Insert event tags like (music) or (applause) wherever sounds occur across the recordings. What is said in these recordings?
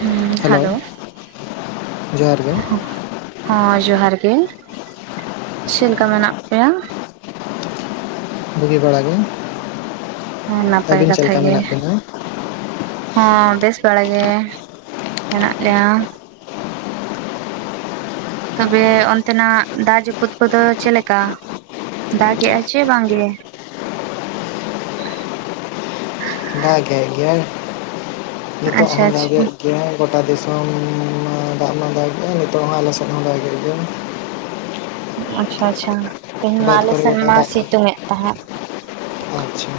ᱦᱩᱸ ᱦᱮᱞᱳ᱾ ᱡᱚᱦᱟᱨ ᱜᱮ ᱦᱟᱸ ᱡᱚᱦᱟᱨ ᱜᱮ ᱪᱮᱞᱮᱠᱟ ᱢᱮᱱᱟᱜ ᱯᱮᱭᱟ? ᱵᱩᱜᱤ ᱵᱟᱲᱟᱜᱤ ᱜᱮ, ᱦᱮᱸ ᱱᱟᱯᱟᱭ ᱟᱹᱵᱤᱱ ᱪᱮᱫ ᱠᱟᱛᱷᱟ ᱞᱮᱠᱟ ᱜᱮ ᱢᱮᱱᱟᱜ ᱵᱤᱱᱟ? ᱦᱚᱸ ᱵᱮᱥ ᱵᱟᱲ ᱜᱮ ᱢᱮᱱᱟᱜ ᱞᱮᱭᱟ᱾ ᱛᱚᱵᱮ ᱚᱱᱛᱮᱱᱟᱜ ᱫᱟᱜ ᱡᱟᱹᱯᱩᱫ ᱠᱚᱫᱚ ᱪᱮᱫᱮᱠᱟ? ᱫᱟᱜᱮᱜᱼᱟ ᱥᱮ ᱵᱟᱝᱜᱮ? ᱫᱟᱜᱮ ᱜᱮᱭᱟᱭ ᱱᱤᱛᱚᱜ ᱟᱪᱪᱷᱟ ᱦᱚᱸ ᱟᱪᱪᱷᱟ ᱫᱟᱜᱮ ᱜᱮ ᱜᱮ ᱜᱚᱴᱟ ᱫᱤᱥᱚᱢ ᱢᱟ ᱫᱟᱜ ᱢᱟ ᱫᱟᱜ ᱱᱤᱛᱚᱜ ᱦᱚᱸ ᱟᱞᱮ ᱥᱮᱫ ᱦᱚᱸ ᱫᱟᱜ ᱜᱮᱭᱟ᱾ ᱟᱪᱪᱷᱟ ᱪᱷᱟ ᱛᱮᱦᱮᱧ ᱢᱟ ᱵᱟᱹᱫᱽ ᱟᱞᱮ ᱠᱚᱨᱮ ᱥᱮᱱ ᱜᱚᱴᱟ ᱢᱟ ᱫᱟᱜ ᱜᱮ᱾ ᱥᱤᱛᱩᱝ ᱮᱫ ᱛᱟᱦᱮᱸᱫ᱾ ᱟᱪᱪᱷᱟ᱾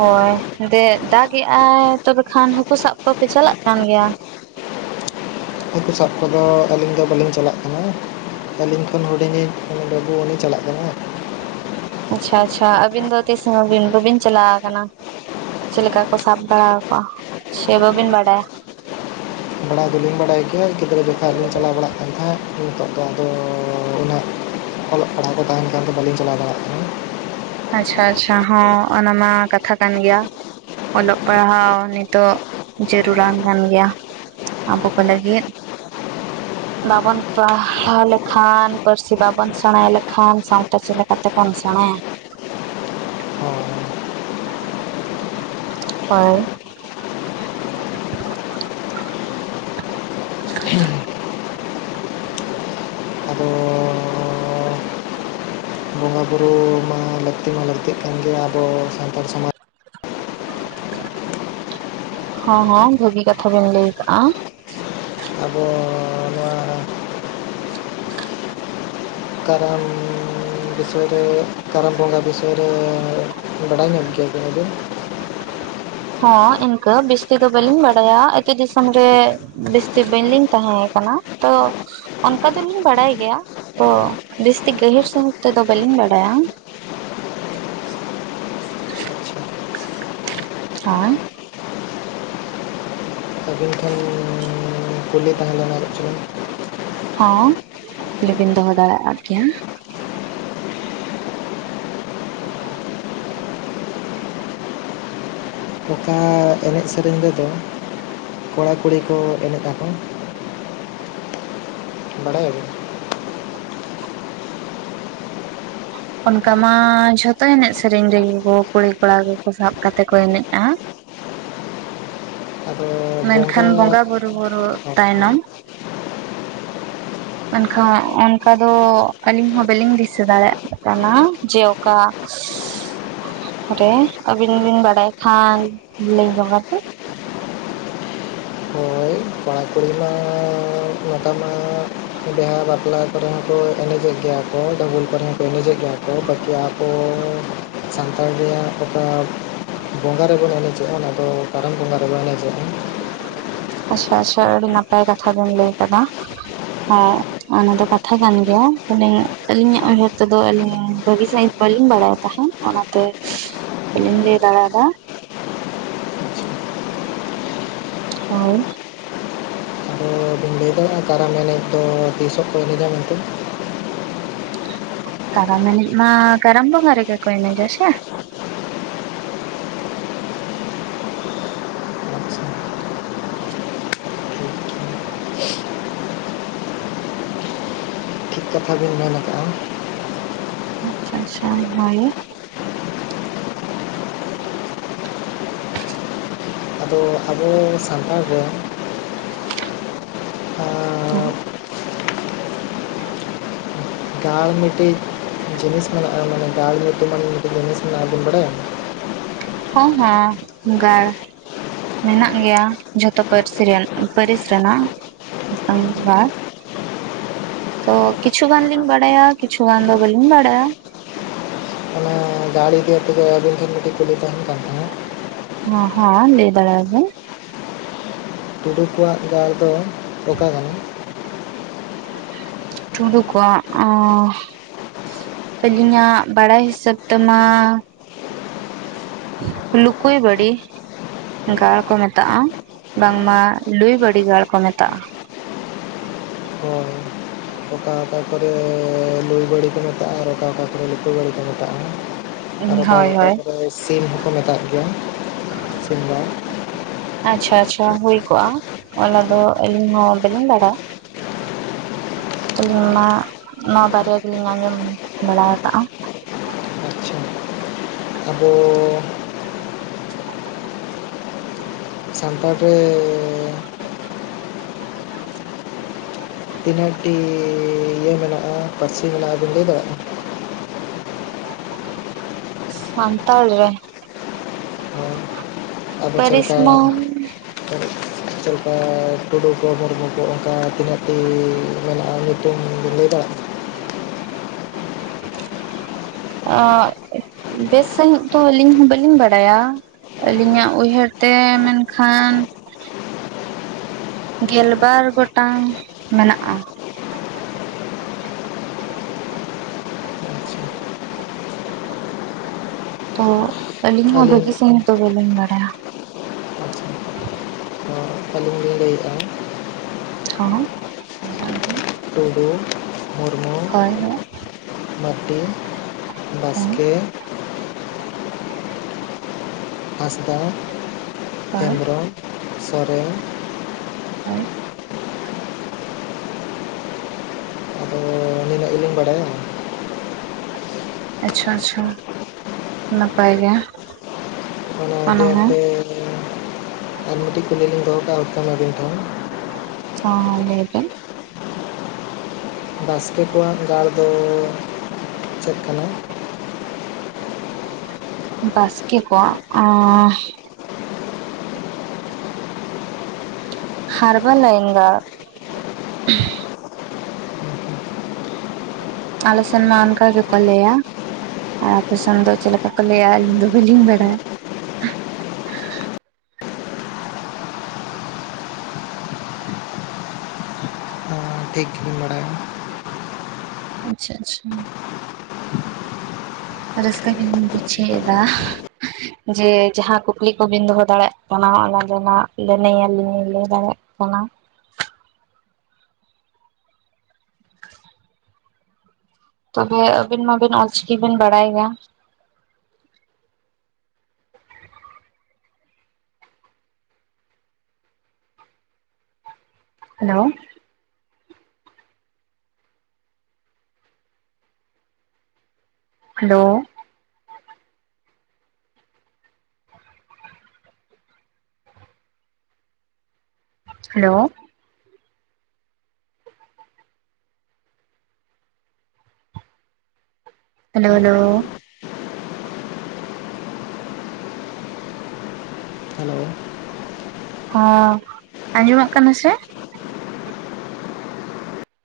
ᱦᱳᱭ ᱫᱮ ᱫᱟᱜ ᱮᱮᱜᱟᱭ ᱛᱚᱵᱮ ᱠᱷᱟᱱ ᱦᱟᱹᱠᱩ ᱥᱟᱵ ᱠᱚᱣᱯᱮ ᱪᱟᱞᱟᱜ ᱠᱟᱱ ᱜᱮᱭᱟ? ᱦᱟᱹᱠᱩ ᱥᱟᱵ ᱠᱚᱫᱚ ᱟᱹᱞᱤᱧ ᱫᱚ ᱵᱟᱹᱞᱤᱧ ᱪᱟᱞᱟᱜ ᱠᱟᱱᱟ᱾ ᱟᱹᱞᱤᱧ ᱠᱷᱚᱱ ᱦᱩᱰᱤᱧᱤᱧ ᱵᱟᱹᱵᱩ ᱩᱱᱤᱭ ᱪᱟᱞᱟᱜ ᱠᱟᱱᱟ᱾ ᱟᱪᱪᱷᱟ ᱟᱪᱪᱷᱟ ᱟᱹᱵᱤᱱ ᱫᱚ ᱛᱤᱥ ᱦᱚᱸ ᱵᱤᱱ ᱵᱟᱵᱤᱱ ᱪᱟᱞᱟᱣ ᱟᱠᱟᱱᱟ? ᱪᱮᱫ ᱞᱮᱠᱟ ᱠᱚ ᱥᱟᱵ ᱵᱟᱲᱟᱠᱚᱣᱟ ᱥᱮ ᱵᱟᱟᱹᱵᱤᱱ ᱵᱟᱰᱟᱭᱟ? ᱵᱟᱲᱟᱭ ᱫᱚᱞᱤᱧ ᱵᱟᱲᱟᱭ ᱜᱮᱭᱟ ᱜᱤᱫᱽᱨᱟᱹ ᱡᱚᱠᱷᱟ ᱞᱤᱧ ᱪᱟᱞᱟᱣ ᱵᱟᱲᱟᱜ ᱠᱟᱱ ᱛᱟᱦᱮᱸᱫ ᱱᱤᱛᱚᱜ ᱫᱚ ᱟᱫᱚ ᱩᱱᱟᱹᱜᱼᱼ ᱚᱞᱚᱜ ᱯᱟᱲᱦᱟᱜ ᱠᱚ ᱛᱟᱦᱮᱱ ᱠᱷᱟᱱ ᱫᱚ ᱵᱟᱹᱞᱤᱧ ᱪᱟᱞᱟᱣ ᱫᱟᱲᱮᱭᱟᱜ ᱠᱟᱱᱟᱼᱼ ᱟᱪᱪᱷᱟ ᱟᱪᱪᱷᱟ ᱦᱚᱸ ᱚᱱᱟ ᱢᱟ ᱠᱟᱛᱷᱟ ᱠᱟᱱ ᱜᱮᱭᱟ᱾ ᱚᱞᱚᱜ ᱯᱟᱲᱦᱟᱣ ᱱᱤᱛᱚᱜ ᱡᱟᱹᱨᱩᱲᱟᱱ ᱠᱟᱱ ᱜᱮᱭᱟ᱾ ᱟᱵᱩ ᱠᱚ ᱞᱟᱹᱜᱤᱫᱼᱼ ᱵᱟᱵᱚᱱ ᱯᱟᱲᱦᱟᱣ ᱞᱮᱠᱷᱟᱱ ᱯᱟᱹᱨᱥᱤ ᱵᱟᱵᱚᱱ ᱥᱮᱬᱟ ᱞᱮᱠᱷᱟᱱ ᱥᱟᱶᱛᱟ ᱪᱮᱫ ᱞᱮᱠᱟ ᱞᱮᱠᱟᱛᱮ ᱵᱚᱱ ᱥᱮᱬᱟᱭᱟᱼᱼ (unintelligible) ᱦᱮᱸ (unintelligible) ᱼᱼ ᱦᱳᱭ᱾ (unintelligible) ᱼᱼ ᱟᱫᱚ (unintelligible) ᱵᱚᱸᱜᱟ ᱵᱩᱨᱩ ᱢᱟ ᱞᱟᱹᱠᱛᱤ ᱢᱟ ᱞᱟᱹᱠᱛᱤᱜ ᱠᱟᱱᱼᱼ ᱡᱮ ᱟᱵᱚ ᱥᱟᱱᱛᱟᱲ ᱥᱚᱢᱟᱡᱽᱼᱼ (unintelligible) ᱦᱮᱸ ᱦᱮᱸ ᱵᱷᱟᱹᱜᱤ ᱠᱟᱛᱷᱟ ᱵᱤᱱ ᱞᱟᱹᱭ ᱠᱟᱜᱼᱟᱼᱼ ᱟᱵᱚ ᱱᱚᱣᱟ ᱠᱟᱨᱟᱢᱼᱼ (unintelligible) ᱼᱼ (unintelligible) ᱠᱟᱨᱟᱢ ᱯᱚᱸᱜᱟ ᱵᱮᱥᱚᱭᱨᱮ ᱵᱟᱲᱟᱭ ᱧᱟᱢ ᱠᱮᱫᱟ ᱵᱮᱱ ᱟᱵᱮᱱᱼᱼ ᱦᱚᱸ ᱤᱱᱠᱟᱹ ᱡᱟᱹᱥᱛᱤ ᱫᱚ ᱵᱟᱹᱞᱤᱧ ᱵᱟᱲᱟᱭᱟ ᱟᱹᱛᱩ ᱫᱤᱥᱚᱢ ᱨᱮᱼᱼ ᱡᱟᱹᱥᱛᱤ ᱵᱟᱹᱝ ᱞᱤᱧ ᱛᱟᱦᱮᱸ ᱠᱟᱱᱟ ᱛᱚᱼᱼ ᱚᱱᱠᱟ ᱫᱚᱞᱤᱧ ᱵᱟᱲᱟᱭ ᱜᱮᱭᱟ ᱛᱚ ᱡᱟᱹᱥᱛᱤ ᱜᱟᱹᱦᱤᱨ ᱥᱟᱹᱦᱤᱡ ᱛᱮᱫᱚ ᱵᱟᱹᱞᱤᱧ ᱵᱟᱲᱟᱭᱟ᱾ ᱟᱪᱪᱷᱟ ᱦᱮᱸ᱾ (unintelligible) ᱟᱹᱵᱤᱱ ᱴᱷᱮᱱᱼᱼ ᱠᱩᱞᱤ ᱛᱟᱦᱮᱸ ᱞᱮᱱᱟ ᱪᱮᱫ ᱪᱚᱝᱼᱼ ᱦᱚᱸ ᱠᱩᱠᱞᱤ ᱵᱮᱱ ᱫᱚᱦᱚ ᱫᱟᱲᱮ ᱟᱜ ᱜᱮᱭᱟᱼᱼ ᱚᱠᱟ ᱮᱱᱮᱡ ᱥᱮᱨᱮᱧ ᱨᱮᱫᱚ ᱠᱚᱲᱟ ᱠᱩᱲᱤ ᱠᱚ ᱮᱱᱮᱡ ᱟᱠᱚ? ᱵᱟᱲᱟᱭ ᱟᱵᱤᱱ? ᱚᱱᱠᱟ ᱢᱟ ᱡᱷᱚᱛᱚ ᱮᱱᱮᱡ ᱥᱮᱨᱮᱧ ᱨᱮᱜᱮ ᱠᱩᱲᱤ ᱠᱚᱲᱟ ᱠᱚᱠᱚ ᱥᱟᱵ ᱠᱟᱛᱮ ᱠᱚ ᱮᱱᱮᱡᱼᱟ᱾ ᱟᱫᱚᱼᱼ ᱢᱮᱱᱠᱷᱟᱱ ᱵᱚᱸᱜᱟ ᱵᱩᱨᱩ (unintelligible) ᱛᱟᱭᱱᱚᱢᱼᱼ ᱢᱮᱱᱠᱷᱟᱱ ᱚᱱᱠᱟ ᱫᱚ ᱟᱹᱞᱤᱧ ᱦᱚᱸ ᱵᱟᱹᱞᱤᱧ ᱫᱤᱥᱟᱹ ᱫᱟᱲᱮᱭᱟᱜ ᱠᱟᱱᱟ ᱡᱮ ᱚᱠᱟᱼᱼ (unintelligible) ᱨᱮ ᱟᱹᱵᱤᱱ ᱵᱤᱱ ᱵᱟᱲᱟᱭ ᱠᱷᱟᱱ ᱞᱟᱹᱭ ᱧᱚᱜ ᱟᱵᱤᱱᱼᱼ ᱦᱚᱭ ᱠᱚᱲᱟ ᱠᱩᱲᱤ ᱢᱟ ᱱᱮᱛᱟᱨ ᱢᱟᱼᱼ ᱵᱤᱦᱟ ᱵᱟᱯᱞᱟ ᱠᱚᱨᱮ ᱦᱚᱸ ᱠᱚ ᱮᱱᱮᱡᱮᱜ ᱜᱮᱭᱟ ᱠᱚ ᱰᱟᱹᱵᱩᱝ ᱠᱚᱨᱮ ᱦᱚᱸ ᱠᱚ ᱮᱱᱮᱡᱮᱜᱼᱼ ᱡᱟᱦᱟᱸ ᱠᱚ ᱯᱟᱹᱠᱤᱭᱟ ‌ᱠᱚᱼᱼ ᱥᱟᱱᱛᱟᱲ ᱨᱮᱭᱟᱜ ᱚᱠᱟ ᱵᱚᱸᱜᱟ ᱨᱮᱵᱚᱱ ᱮᱱᱮᱡᱚᱜ-ᱟ ᱚᱱᱟ ᱫᱚ ᱠᱟᱨᱟᱢ ᱵᱚᱸᱜᱟ ᱨᱮᱵᱚᱱ ᱮᱱᱮᱡᱚᱜ-ᱟ᱾ ᱟᱪᱪᱷᱟ ᱟᱪᱪᱷᱟ ᱟᱹᱰᱤ ᱱᱟᱯᱟᱭ ᱠᱟᱛᱷᱟ ᱵᱤᱱ ᱞᱟᱹᱭ ᱟᱠᱟᱫᱟ, ᱦᱮᱸ᱾ ᱚᱱᱟ ᱫᱚ ᱠᱟᱛᱷᱟ ᱠᱟᱱ ᱜᱮᱭᱟ (unintelligible) ᱟᱹᱞᱤᱧᱟᱜ ᱩᱭᱦᱟᱹᱨ ᱛᱮᱫᱚ ᱟᱹᱞᱤᱧ ᱵᱷᱟᱹᱜᱤ ᱥᱟᱺᱦᱤᱡ ᱵᱟᱹᱞᱤᱧ ᱵᱟᱲᱟᱭ ᱛᱟᱦᱮᱸᱫ᱾ ᱚᱱᱟᱛᱮ (unintelligible) ᱵᱟᱹᱞᱤᱧ ᱞᱟᱹᱭ ᱫᱟᱲᱮ ᱟᱫᱟ᱾ (unintelligible) ᱦᱳᱭ᱾ ᱟᱫᱚ ᱵᱤᱱ ᱞᱟᱹᱭ ᱮᱫᱟᱼᱼ ᱚᱱᱟ ᱠᱟᱨᱟᱢ ᱮᱱᱮᱡ ‌ ᱫᱚ ᱛᱤᱥᱚᱜ ᱠᱚ ᱮᱱᱮᱡᱟ ᱢᱮᱱᱛᱮ‌? ᱠᱟᱨᱟᱢ ᱮᱱᱮᱡ ᱢᱟ ᱠᱟᱨᱟᱢ ᱵᱚᱸᱜᱟ ᱨᱮ‌ᱜᱮ ᱠᱚ ᱮᱱᱮᱡᱼᱟ ᱥᱮ ᱾ ᱟᱪᱪᱷᱟ ᱴᱷᱤᱠ ᱴᱷᱤᱠ ᱠᱟᱛᱷᱟ ᱵᱤᱱ ᱢᱮᱱ ᱟᱠᱟᱜ-ᱟ᱾ ᱟᱪᱪᱷᱟ ᱟᱪᱪᱷᱟ ᱦᱚᱭ᱾ ᱟᱫᱚ ᱟᱵᱚ ᱥᱟᱱᱛᱟᱲ ᱦᱚᱲᱼᱼ ᱦᱚᱭ᱾ (unintelligible) ᱼᱼ ᱜᱟᱲ ᱢᱤᱴᱤᱡ ᱡᱤᱱᱤᱥ ᱢᱮᱱᱟᱜ-ᱟ ᱢᱟᱱᱮ ᱜᱟᱲ ᱧᱩᱛᱩᱢᱟᱱ ᱢᱤᱫ ᱡᱤᱱᱤᱥ ᱢᱮᱱᱟᱜ-ᱟ ᱵᱤᱱ ᱵᱟᱲᱟᱭᱟ? ᱦᱚᱸ ᱦᱚᱸ ᱜᱟᱲ᱾ ᱢᱮᱱᱟᱜ ᱜᱮᱭᱟ ᱡᱷᱚᱛᱚ ᱯᱟᱹᱨᱥᱤ ᱨᱮᱱ ᱯᱟᱹᱨᱤᱥ ᱨᱮᱱᱟᱜ ᱢᱤᱫᱴᱟᱝ ᱜᱟᱲ᱾ ᱛᱚ ᱠᱤᱪᱷᱩ ᱜᱟᱱ ᱞᱤᱧ ᱵᱟᱲᱟᱭᱟ ᱠᱤᱪᱷᱩ ᱜᱟᱱ ᱫᱚ ᱵᱟᱹᱞᱤᱧ ᱵᱟᱲᱟᱭᱟ᱾ ᱚᱱᱟ ᱜᱟᱲ ᱤᱫᱤ ᱠᱟᱛᱮᱜ ᱜᱮ ᱟᱹᱵᱤᱱ ᱴᱷᱮᱱ ᱢᱤᱫᱴᱤᱡ ᱠᱩᱞᱤ ᱛᱟᱦᱮᱱ ᱠᱟᱱ ᱛᱟᱦᱮᱸᱜᱼᱼ ᱦᱚᱸ ᱦᱚᱸ ᱞᱟᱹᱭ ᱫᱟᱲᱮᱜ ᱟᱵᱮᱱ᱾ ᱴᱩᱰᱩ ᱠᱚᱣᱟᱜ ᱜᱟᱲ ᱫᱚ ᱚᱠᱟ ᱠᱟᱱᱟ? ᱴᱩᱰᱩ ᱠᱚᱣᱟᱜ ᱚᱸᱻ ᱟᱹᱞᱤᱧᱟᱜ ᱵᱟᱲᱟᱭ ᱦᱤᱥᱟᱹᱵᱽ ᱛᱮᱢᱟᱻ ᱞᱩᱠᱩᱭ ᱵᱟᱹᱲᱤ᱾ ᱜᱟᱲ ᱠᱚ ᱢᱮᱛᱟᱜ-ᱟ ᱵᱟᱝ ᱢᱟ ᱞᱩᱭ ᱵᱟᱹᱲᱤ ᱜᱟᱲ ᱠᱚ ᱢᱮᱛᱟᱜ-ᱟ᱾ ᱦᱚᱭ ᱚᱠᱟ ᱼᱼ ᱚᱠᱟ ᱠᱚᱨᱮᱻ ᱞᱩᱼᱼ ᱵᱟᱹᱲᱤ ᱠᱚ ᱢᱮᱛᱟᱜ-ᱟ ᱟᱨ ᱚᱠᱟᱼᱼ ᱚᱠᱟ ᱠᱚᱨᱮ ᱞᱩᱠᱩᱭ ᱵᱟᱹᱲᱤ ᱠᱚ ᱢᱮᱛᱟᱜ-ᱟ᱾ ᱟᱨ ᱚᱠᱟ ᱦᱳᱭ ᱦᱳᱭ ᱠᱚᱨᱮ ᱥᱤᱢ ᱦᱚᱸᱠᱚ ᱢᱮᱛᱟᱜ ᱜᱮᱭᱟ ᱥᱤᱢ ᱜᱟᱲ᱾ ᱟᱪᱪᱷᱟ ᱟᱪᱪᱷᱟ ᱦᱩᱭ ᱠᱚᱜ-ᱟ ᱚᱱᱟ ᱫᱚ ᱟᱹᱞᱤᱧ ᱦᱚᱸ ᱵᱟᱹᱞᱤᱧ ᱵᱟᱲᱟᱭᱟ᱾ ᱟᱹᱞᱤᱧ ᱢᱟ ᱱᱚᱶᱟ ᱵᱟᱨᱭᱟ ᱜᱮᱞᱤᱧ ᱟᱸᱡᱚᱢ ᱵᱟᱲᱟ ᱟᱠᱟᱜ-ᱟ᱾ ᱟᱵᱚᱻ ᱥᱟᱱᱛᱟᱲ ᱨᱮᱻ ᱛᱤᱱᱟᱹᱜ ᱴᱤᱻ ᱤᱭᱟᱹ ᱢᱮᱱᱟᱜ-ᱟ ᱯᱟᱹᱨᱥᱤ ᱢᱮᱱᱟᱜ-ᱟ ᱵᱤᱱ ᱞᱟᱹᱭ ᱫᱟᱲᱮᱭᱟᱜ-ᱟ? ᱥᱟᱱᱛᱟᱲ ᱨᱮ? ᱦᱚᱭ ᱟᱫᱚ ᱪᱮᱫ ᱯᱟᱹᱨᱤᱥ ᱞᱮᱠᱟ? ᱢᱟ ᱪᱮᱫ ᱞᱮᱠᱟ ᱴᱩᱰᱩ ᱠᱚ ᱢᱩᱨᱢᱩ ᱠᱚ ᱚᱱᱠᱟ ᱛᱤᱱᱟᱹᱜ ᱴᱤᱻ ᱢᱮᱱᱟᱜ-ᱟ? ᱧᱩᱛᱩᱢ‌ ᱵᱤᱱ ᱞᱟᱹᱭ ᱫᱟᱲᱮᱜ-ᱟ? ᱟᱸᱜ ᱵᱮᱥ ᱥᱟᱺᱦᱤᱡ ᱛᱚ ᱟᱹᱞᱤᱧ ᱦᱚᱸ ᱵᱟᱹᱞᱤᱧ ᱵᱟᱰᱟᱭᱟ᱾ ᱟᱹᱞᱤᱧᱟᱜ ᱩᱭᱦᱟᱹᱨ ᱛᱮ ᱢᱮᱱᱠᱷᱟᱱᱼᱼ ᱜᱮᱞᱵᱟᱨ ᱜᱚᱴᱟᱝ ᱢᱮᱱᱟᱜ-ᱟ᱾ ᱟᱪᱪᱷᱟ ᱛᱚ ᱟᱹᱞᱤᱧ ᱦᱚᱸ ᱵᱷᱟᱹᱜᱤ ᱥᱟᱺᱦᱤᱡ ᱫᱚ ᱵᱟᱹᱞᱤᱧ ᱵᱟᱰᱟᱭᱟ᱾ ᱟᱪᱪᱷᱟ ᱛᱚ ᱟᱹᱞᱤᱧ ᱞᱤᱧ ᱞᱟᱹᱭᱮᱜ-ᱟ᱾ ᱦᱚᱸ ᱞᱟᱹᱭ ᱵᱤᱱ᱾ ᱴᱩᱰᱩ ᱢᱩᱨᱢᱩᱼᱼ ᱦᱳᱭ ᱦᱳᱭ᱾ ᱢᱟᱨᱰᱤ ᱵᱟᱥᱠᱮ ᱦᱳᱭ ᱼᱼ ᱦᱟᱸᱥᱫᱟᱼᱼ ᱦᱮᱢᱵᱨᱚᱢ ᱥᱚᱨᱮᱱᱼᱼ ᱟᱨᱼᱼ ᱟᱫᱚ ᱱᱤᱱᱟᱹᱜ ᱵᱟᱰᱟᱭᱟ ᱼᱼ ᱟᱪᱪᱷᱟ ᱟᱪᱪᱷᱟ ᱱᱟᱯᱟᱭ ᱜᱮ ᱾ ᱟᱯᱮ ᱟᱨ ᱢᱤᱫᱴᱤᱡ ᱠᱩᱞᱤ ᱞᱤᱧ ᱫᱚᱦᱚ ᱠᱟᱜᱼᱟ ᱟᱹᱵᱤᱱ ᱴᱷᱮᱱ ᱾ ᱦᱚᱸ ᱞᱟᱹᱭ ᱵᱮᱱ᱾ ᱵᱟᱥᱠᱮ ᱠᱚᱣᱟᱜ ᱜᱟᱲ ᱫᱚ ᱪᱮᱫ ᱠᱟᱱᱟ? ᱵᱟᱥᱠᱮ ᱠᱚᱣᱟᱜ ᱚᱸᱻ ᱦᱟᱨᱵᱟ ᱞᱟᱭᱮᱝ ᱜᱟᱲ ᱾ ᱟᱞᱮ ᱥᱮᱱ ᱢᱟ ᱟᱱᱠᱟ ᱜᱮ ᱠᱚ ᱞᱟᱹᱭᱟ ᱾ ᱟᱯᱮ ᱥᱮᱱ ᱫᱚ ᱪᱮᱫ ᱞᱮᱠᱟ ᱠᱚ ᱞᱟᱹᱭᱟ ᱟᱹᱞᱤᱧ ᱫᱚ ᱵᱟᱹᱞᱤᱧ ᱵᱟᱰᱟᱭᱟ ᱾ ᱴᱷᱤᱠ ᱜᱮᱢ ᱵᱟᱲᱟᱭᱟ ᱾ ᱟᱪᱪᱷᱟ ᱟᱪᱪᱷᱟ ᱾ ᱨᱟᱹᱥᱠᱟᱹ ᱧᱚᱜᱼᱤᱧ ᱵᱩᱡᱷᱟᱹᱣ ᱮᱫᱟ ᱾ ᱡᱮ ᱡᱟᱦᱟᱸ ᱠᱩᱠᱞᱤ ᱠᱚᱵᱤᱱ ᱫᱚᱦᱚ ᱫᱟᱲᱮᱭᱟᱜ ᱠᱟᱱᱟ ᱚᱱᱟ ᱫᱚ ᱞᱟᱹᱱᱟᱭᱟᱞᱤᱧ ᱞᱟᱹᱭ ᱫᱟᱲᱮᱭᱟᱜ ᱠᱟᱱᱟ ᱾ ᱚᱱᱟᱼᱼ ᱛᱚᱵᱮ ᱟᱹᱵᱤᱱ ᱢᱟᱵᱤᱱ ᱚᱞᱪᱤᱠᱤ ᱵᱤᱱ ᱵᱟᱲᱟᱭ ᱜᱮᱭᱟ ᱾ Hello hello hello. Hello hello hello ᱦᱚᱸ ᱟᱸᱡᱚᱢᱚᱜ ᱠᱟᱱᱟ ᱥᱮ